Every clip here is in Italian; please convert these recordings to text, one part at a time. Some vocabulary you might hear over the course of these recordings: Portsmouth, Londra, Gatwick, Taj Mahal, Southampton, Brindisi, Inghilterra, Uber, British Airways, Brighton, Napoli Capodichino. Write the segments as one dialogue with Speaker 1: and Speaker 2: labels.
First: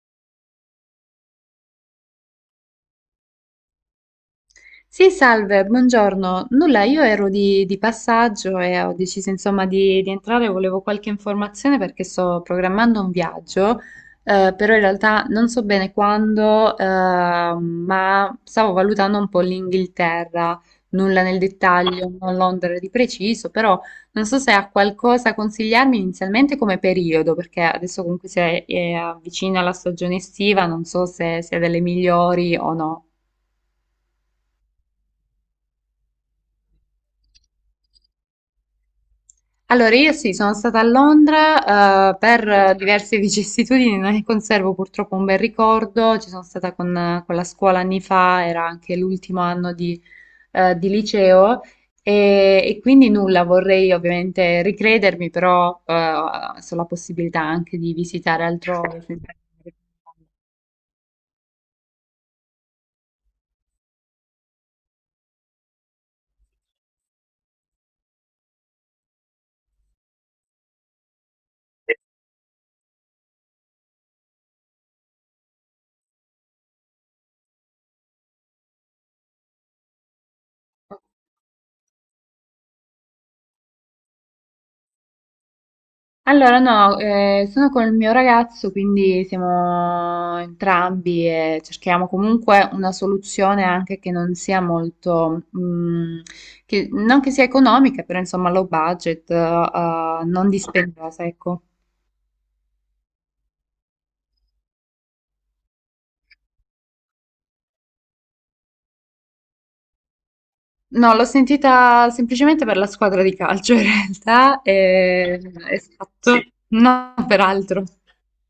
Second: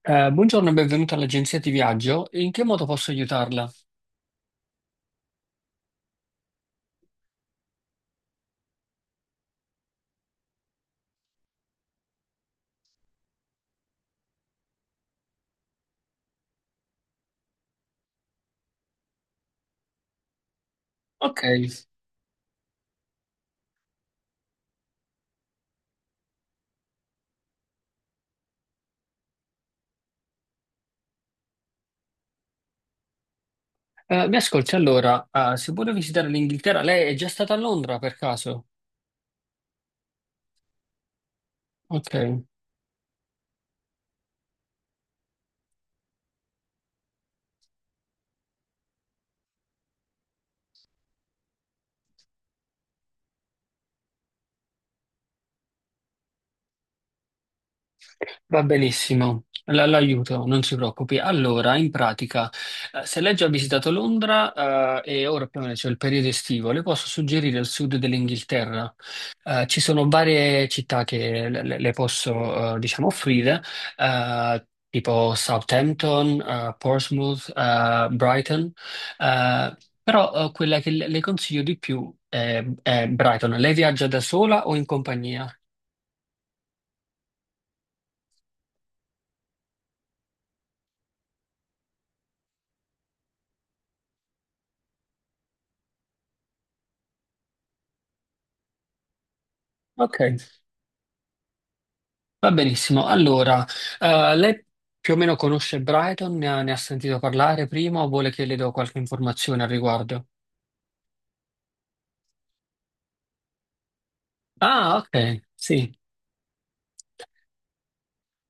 Speaker 1: Buongiorno e benvenuta all'agenzia di viaggio. In che modo posso aiutarla?
Speaker 2: Sì, salve, buongiorno. Nulla, io ero di passaggio e ho deciso insomma di entrare, volevo qualche informazione perché sto programmando un viaggio, però in realtà non so bene quando, ma stavo valutando un po' l'Inghilterra, nulla nel
Speaker 1: Ok.
Speaker 2: dettaglio, non Londra di preciso, però non so se ha qualcosa a consigliarmi inizialmente come periodo, perché adesso comunque è avvicina la stagione estiva, non so se sia delle migliori o no.
Speaker 1: Mi ascolti allora, se vuole visitare l'Inghilterra, lei è già stata a Londra per caso?
Speaker 2: Allora, io sì, sono stata a Londra,
Speaker 1: Ok.
Speaker 2: eh, per diverse vicissitudini, non ne conservo purtroppo un bel ricordo. Ci sono stata con la scuola anni fa, era anche l'ultimo anno di liceo, e quindi nulla, vorrei ovviamente ricredermi, però so la possibilità anche di visitare
Speaker 1: Va
Speaker 2: altrove.
Speaker 1: benissimo, l'aiuto, non si preoccupi. Allora, in pratica, se lei già ha visitato Londra, e ora più o meno c'è il periodo estivo, le posso suggerire il sud dell'Inghilterra. Ci sono varie città che le posso, diciamo, offrire, tipo Southampton, Portsmouth, Brighton, eh, però, quella che le consiglio di più è Brighton. Lei viaggia da sola o in compagnia?
Speaker 2: Allora, no, sono col mio ragazzo, quindi siamo entrambi e cerchiamo comunque una soluzione anche che non sia molto, che, non che sia economica, però insomma low budget,
Speaker 1: Ok.
Speaker 2: eh, non dispendiosa, ecco.
Speaker 1: Va benissimo. Allora, lei più o meno conosce Brighton, ne ha sentito parlare prima o vuole che le do qualche informazione al riguardo?
Speaker 2: No, l'ho sentita semplicemente per la squadra di calcio in realtà,
Speaker 1: Ah,
Speaker 2: e,
Speaker 1: ok, sì.
Speaker 2: esatto, non per altro.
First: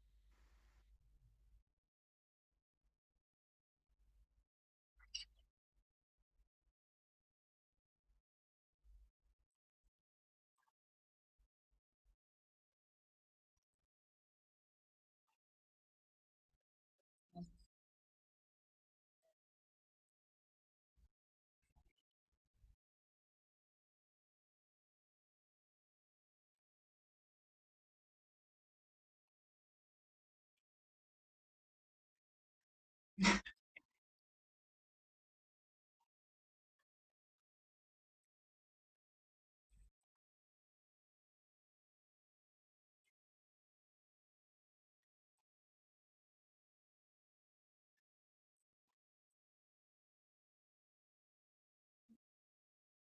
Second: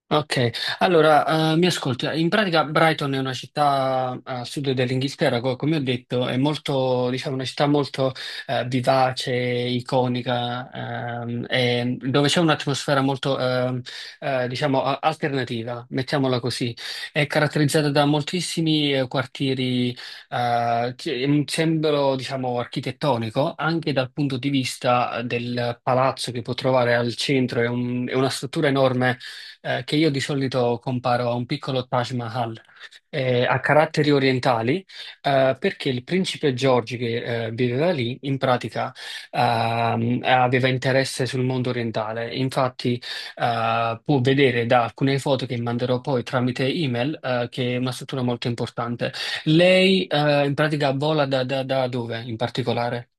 Speaker 1: Ok, mi ascolta. In pratica Brighton è una città a sud dell'Inghilterra, come ho detto, è molto, diciamo, una città molto vivace, iconica, e dove c'è un'atmosfera molto, diciamo, alternativa, mettiamola così. È caratterizzata da moltissimi quartieri, che- un sembro, diciamo, architettonico, anche dal punto di vista del palazzo che può trovare al centro, è è una struttura enorme che io di solito comparo a un piccolo Taj Mahal a caratteri orientali, perché il principe George che viveva lì, in pratica aveva interesse sul mondo orientale. Infatti, può vedere da alcune foto che manderò poi tramite email, che è una struttura molto importante. Lei, in pratica vola da dove in particolare?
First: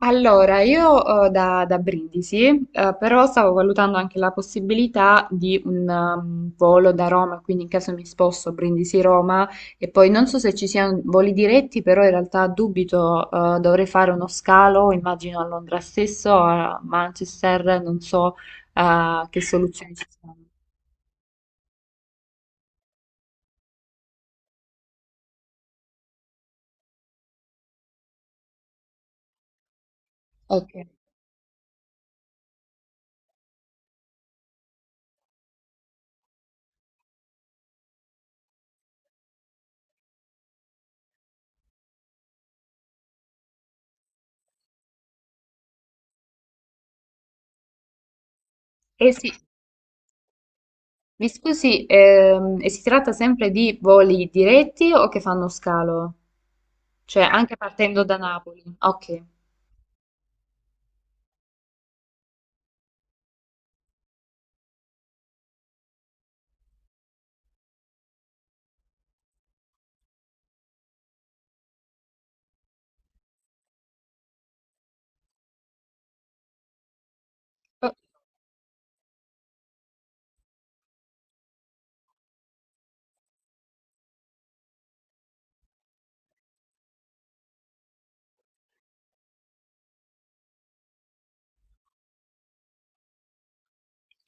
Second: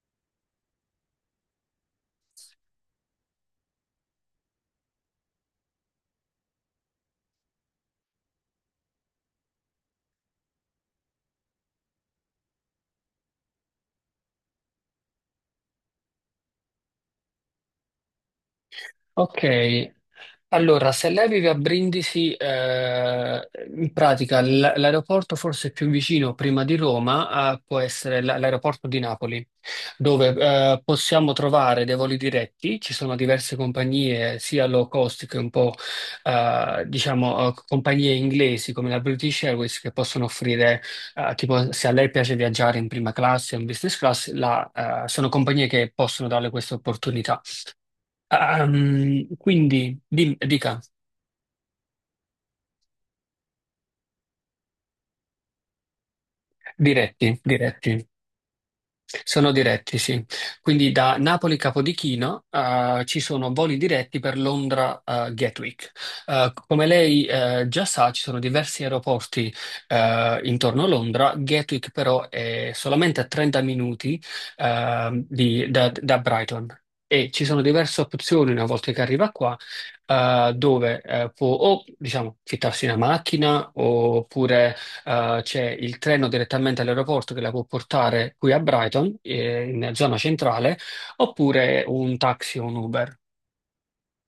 Speaker 2: Allora, io da Brindisi, però stavo valutando anche la possibilità di un volo da Roma, quindi in caso mi sposto Brindisi-Roma e poi non so se ci siano voli diretti, però in realtà dubito, dovrei fare uno scalo, immagino a Londra stesso, a Manchester, non so che
Speaker 1: Ok.
Speaker 2: soluzioni ci sono.
Speaker 1: Allora, se lei vive a Brindisi, in pratica l'aeroporto forse più vicino prima di Roma, può essere l'aeroporto di Napoli, dove,
Speaker 2: Ok.
Speaker 1: possiamo trovare dei voli diretti, ci sono diverse compagnie, sia low cost che un po', diciamo, compagnie inglesi come la British Airways che possono offrire, tipo, se a lei piace viaggiare in prima classe o in business class, sono compagnie che possono darle questa opportunità. Ah,
Speaker 2: Eh sì,
Speaker 1: mm, quindi, dica.
Speaker 2: mi scusi, e si tratta sempre di voli diretti o che fanno scalo? Cioè,
Speaker 1: Diretti,
Speaker 2: anche
Speaker 1: diretti,
Speaker 2: partendo da Napoli. Ok.
Speaker 1: sono diretti, sì. Quindi da Napoli Capodichino ci sono voli diretti per Londra Gatwick. Come lei già sa, ci sono diversi aeroporti intorno a Londra. Gatwick però è solamente a 30 minuti da Brighton. E ci sono
Speaker 2: Oh,
Speaker 1: diverse opzioni una volta che arriva qua, dove può, o diciamo, fittarsi una macchina, oppure c'è il treno direttamente all'aeroporto che la può portare qui a Brighton, in zona centrale, oppure un taxi o un Uber.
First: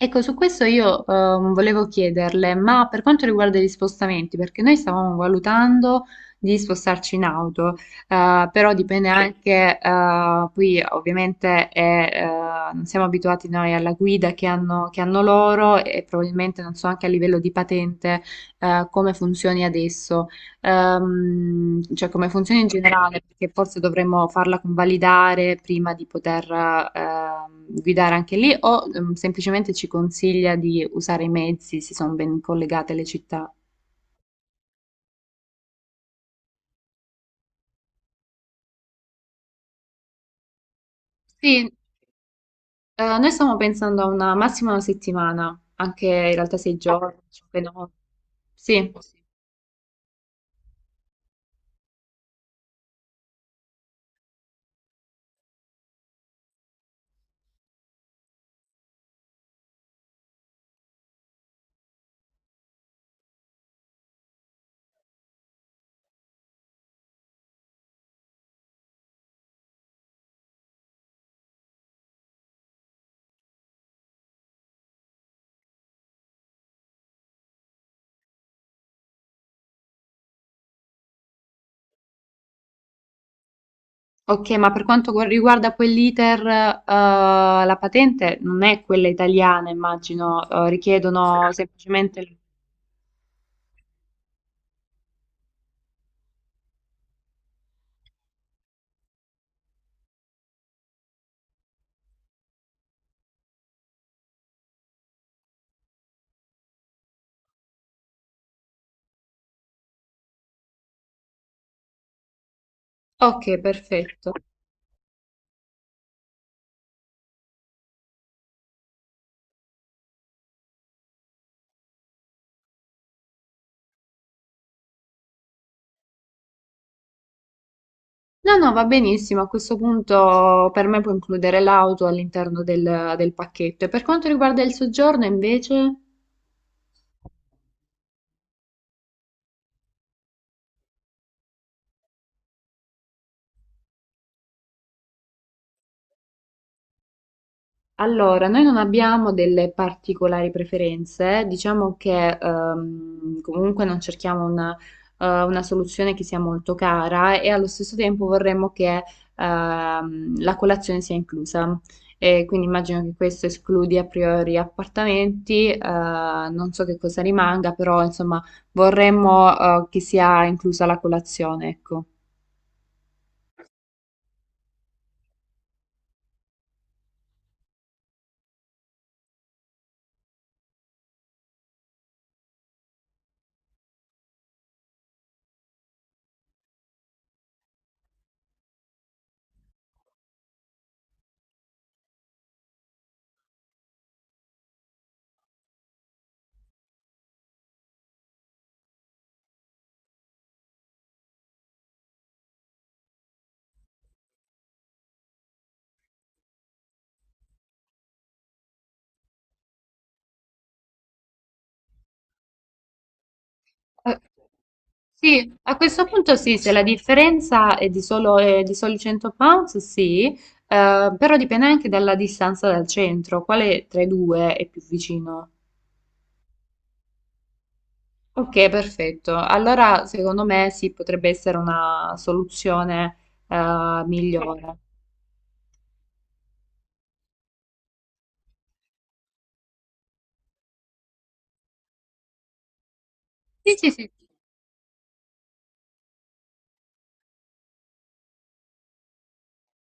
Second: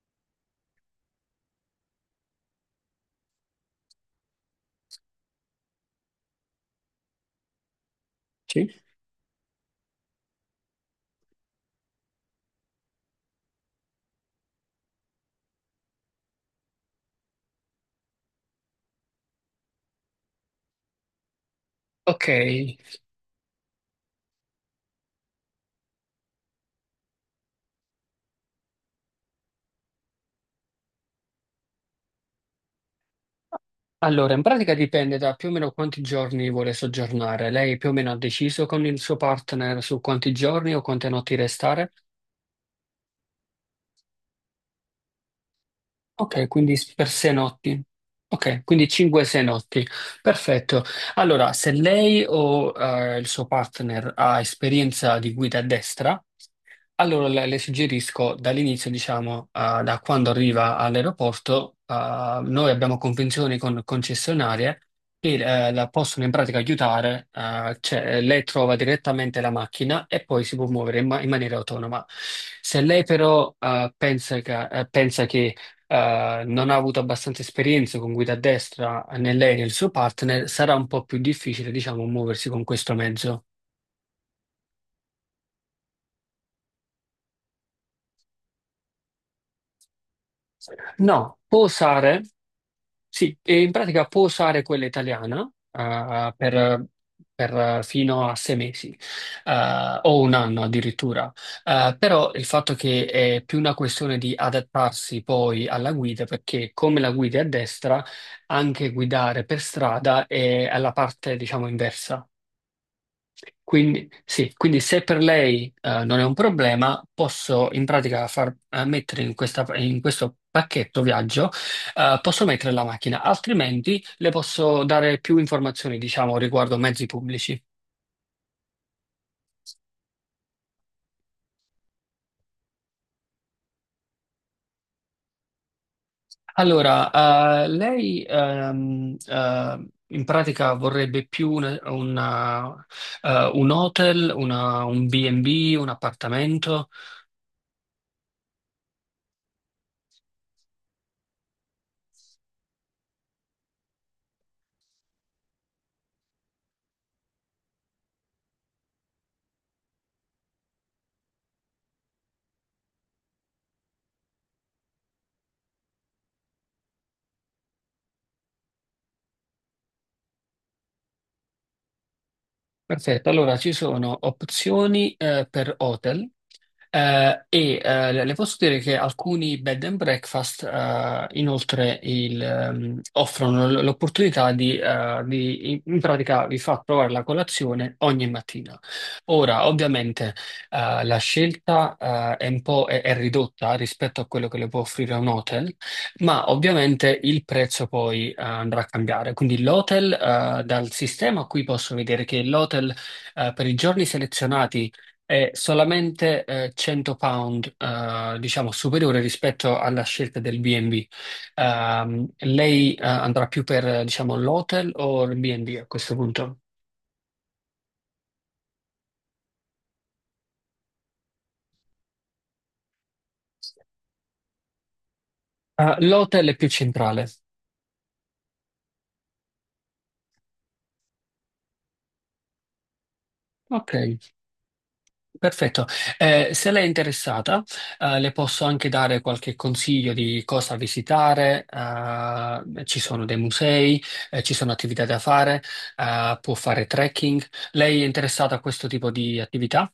Speaker 2: ecco, su questo io volevo chiederle, ma per quanto riguarda gli spostamenti, perché noi stavamo valutando di spostarci in auto,
Speaker 1: Sì.
Speaker 2: però dipende anche, qui ovviamente non siamo abituati noi alla guida che hanno loro e probabilmente non so anche a livello di patente come funzioni adesso. Cioè
Speaker 1: Ok,
Speaker 2: come funziona in generale, perché forse dovremmo farla convalidare prima di poter guidare anche lì, o semplicemente ci consiglia di usare i mezzi se sono ben collegate le città.
Speaker 1: allora in pratica dipende da più o meno quanti giorni vuole soggiornare. Lei più o meno ha deciso con il suo partner su quanti giorni o quante notti
Speaker 2: Sì,
Speaker 1: restare?
Speaker 2: eh, noi stiamo pensando a una massima una settimana, anche in
Speaker 1: Ok,
Speaker 2: realtà
Speaker 1: quindi
Speaker 2: sei
Speaker 1: per
Speaker 2: giorni,
Speaker 1: sei
Speaker 2: cinque
Speaker 1: notti.
Speaker 2: notti.
Speaker 1: Ok,
Speaker 2: Sì,
Speaker 1: quindi 5-6 notti. Perfetto. Allora, se lei o, il suo partner ha esperienza di guida a destra, allora le suggerisco dall'inizio, diciamo, da quando arriva all'aeroporto, noi abbiamo convenzioni con concessionarie che, la possono in pratica aiutare, cioè lei trova direttamente la macchina e poi si può muovere in, in maniera autonoma. Se lei però, pensa che, non ha avuto abbastanza esperienza con guida a destra né lei né il suo partner, sarà un po' più difficile, diciamo, muoversi con questo mezzo.
Speaker 2: ok, ma per quanto riguarda poi l'iter, la patente non è quella italiana, immagino,
Speaker 1: No,
Speaker 2: richiedono
Speaker 1: può usare.
Speaker 2: semplicemente...
Speaker 1: Sì, e in pratica può usare quella italiana, per fino a sei mesi, o un anno addirittura. Però il fatto che è più una questione di adattarsi poi alla guida, perché come la guida è a destra, anche guidare per strada è alla parte, diciamo, inversa.
Speaker 2: Ok,
Speaker 1: Quindi,
Speaker 2: perfetto.
Speaker 1: sì, quindi se per lei, non è un problema, posso in pratica far, mettere in in questo pacchetto viaggio, posso mettere la macchina, altrimenti le posso dare più informazioni, diciamo, riguardo mezzi pubblici.
Speaker 2: No, no, va benissimo. A questo punto per me può includere l'auto all'interno del pacchetto. E per quanto riguarda il soggiorno, invece?
Speaker 1: Allora, lei in pratica vorrebbe più una, un hotel, un B&B, un appartamento?
Speaker 2: Allora, noi non abbiamo delle particolari preferenze, diciamo che comunque non cerchiamo una soluzione che sia molto cara e allo stesso tempo vorremmo che la colazione sia inclusa. E quindi immagino che questo escludi a priori appartamenti, non so che cosa rimanga, però insomma vorremmo che sia inclusa la colazione, ecco.
Speaker 1: Perfetto, allora ci sono opzioni per hotel le posso dire che alcuni bed and breakfast, inoltre il, offrono l'opportunità di, in pratica vi fa provare la colazione ogni mattina. Ora, ovviamente, la scelta è un po' è ridotta rispetto a quello che le può offrire un hotel, ma ovviamente il prezzo poi, andrà a cambiare, quindi l'hotel, dal sistema qui posso vedere che l'hotel, per i giorni selezionati è solamente, 100 pound, diciamo superiore rispetto alla scelta del B&B. Lei, andrà più per,
Speaker 2: Eh,
Speaker 1: diciamo l'hotel o il
Speaker 2: sì,
Speaker 1: B&B
Speaker 2: a
Speaker 1: a
Speaker 2: questo
Speaker 1: questo
Speaker 2: punto sì,
Speaker 1: punto?
Speaker 2: se la differenza è di soli 100 pounds, sì, però dipende anche dalla distanza dal centro, quale tra i due è più vicino?
Speaker 1: Ah, l'hotel è più centrale.
Speaker 2: Ok, perfetto. Allora, secondo me sì, potrebbe essere una soluzione
Speaker 1: Ok.
Speaker 2: migliore.
Speaker 1: Perfetto. Se lei è interessata, le posso anche dare qualche consiglio di cosa visitare. Ci sono dei
Speaker 2: Sì, sì,
Speaker 1: musei,
Speaker 2: sì.
Speaker 1: ci sono attività da fare, può fare trekking. Lei è interessata a questo tipo di attività?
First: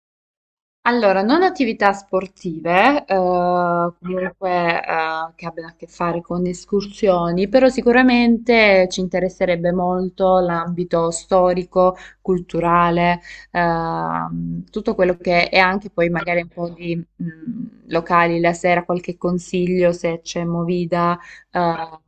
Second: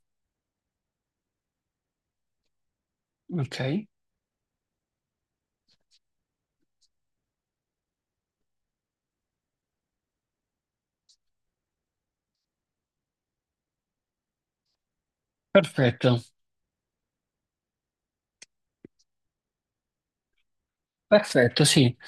Speaker 2: Allora, non attività sportive,
Speaker 1: Ok,
Speaker 2: comunque che abbiano a che fare con escursioni, però sicuramente ci interesserebbe molto l'ambito storico, culturale, tutto quello che è anche poi
Speaker 1: perfetto,
Speaker 2: magari un po' di locali la sera, qualche consiglio se c'è movida,
Speaker 1: perfetto, sì.
Speaker 2: eh,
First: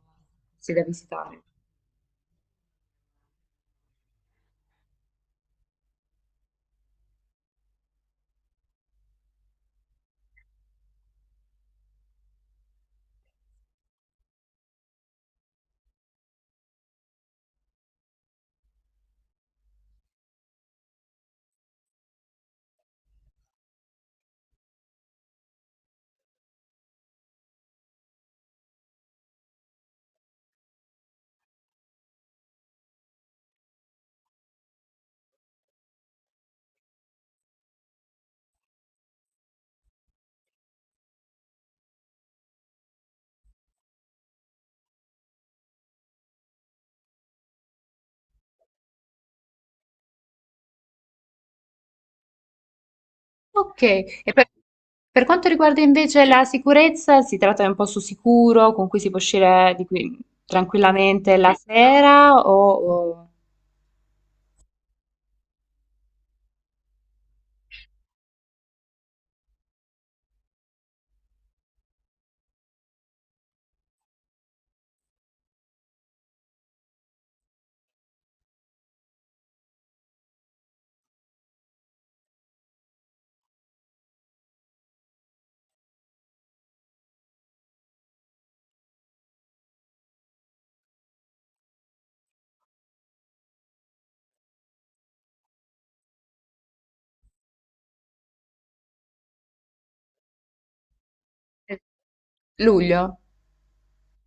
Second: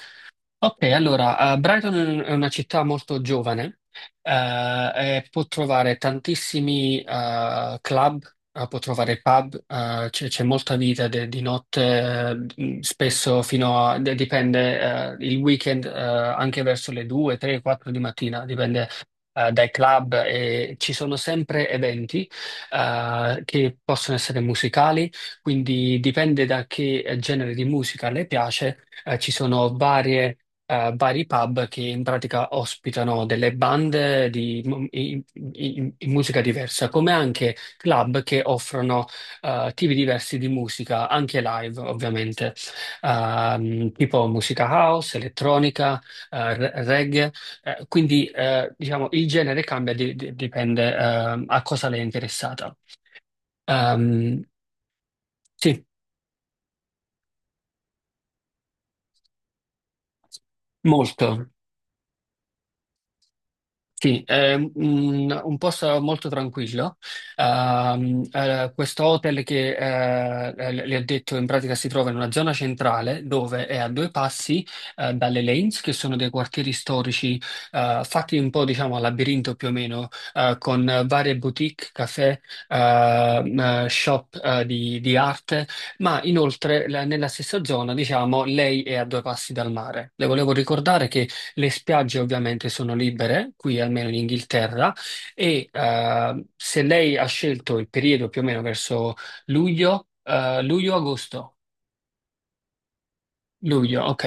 Speaker 2: se
Speaker 1: Ok,
Speaker 2: da visitare.
Speaker 1: allora, Brighton è una città molto giovane, eh, e può trovare tantissimi, club, può trovare pub, c'è molta vita di notte, spesso fino a, dipende, il weekend, anche verso le 2, 3, 4 di mattina, dipende, dai club, e ci sono sempre eventi che possono essere musicali, quindi dipende da che genere di musica le piace. Ci sono varie, vari pub che in pratica ospitano delle bande di in musica diversa, come anche club che offrono, tipi diversi di musica, anche live ovviamente, tipo musica house, elettronica, reggae, quindi, diciamo il genere cambia, dipende, a cosa lei è interessata.
Speaker 2: Ok, e
Speaker 1: Ehm,
Speaker 2: per quanto riguarda
Speaker 1: sì,
Speaker 2: invece la sicurezza, si tratta di un posto sicuro con cui si può uscire di qui
Speaker 1: molto.
Speaker 2: tranquillamente la sera.
Speaker 1: Sì, è un posto molto tranquillo. Questo hotel che, le ho detto, in pratica si trova in una zona centrale dove è a due passi dalle Lanes, che sono dei quartieri storici fatti un po', diciamo, a labirinto più o meno, con varie boutique, caffè, ehm, shop, di arte, ma inoltre nella stessa zona, diciamo, lei è a due passi dal mare. Le volevo ricordare che le spiagge ovviamente sono libere, qui almeno in Inghilterra, e, se lei ha scelto il periodo più o meno verso luglio, luglio-agosto,
Speaker 2: Luglio?
Speaker 1: luglio, ok,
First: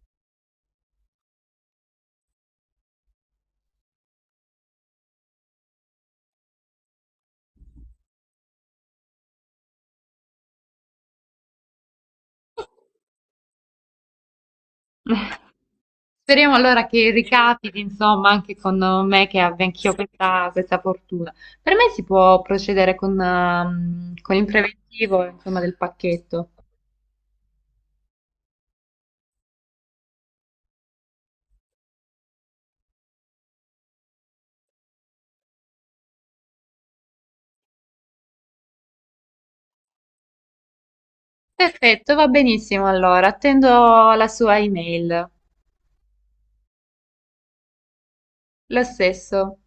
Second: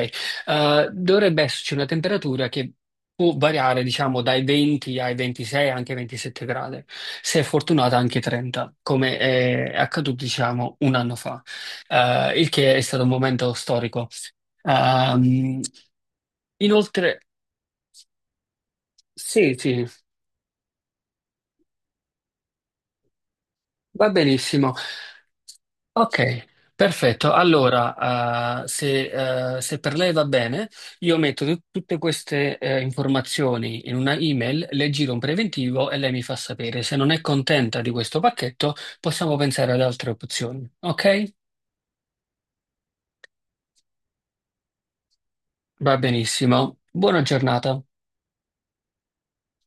Speaker 1: dovrebbe esserci una temperatura che può variare, diciamo, dai 20 ai 26, anche 27 gradi, se è fortunata anche 30, come è accaduto, diciamo, un anno fa, il che è stato un momento storico. Ehm,
Speaker 2: Speriamo allora che
Speaker 1: Inoltre,
Speaker 2: ricapiti, insomma, anche con me che
Speaker 1: sì,
Speaker 2: abbia
Speaker 1: sì,
Speaker 2: anch'io questa fortuna. Per me si può procedere con,
Speaker 1: va
Speaker 2: ehm, con il
Speaker 1: benissimo.
Speaker 2: preventivo, insomma, del
Speaker 1: Ok,
Speaker 2: pacchetto.
Speaker 1: perfetto. Allora, se per lei va bene, io metto tutte queste, informazioni in una email, le giro un preventivo e lei mi fa sapere. Se non è contenta di questo pacchetto, possiamo pensare ad altre opzioni. Ok?
Speaker 2: Perfetto, va benissimo allora, attendo la sua email.
Speaker 1: Va benissimo. Buona giornata.
Speaker 2: Lo stesso.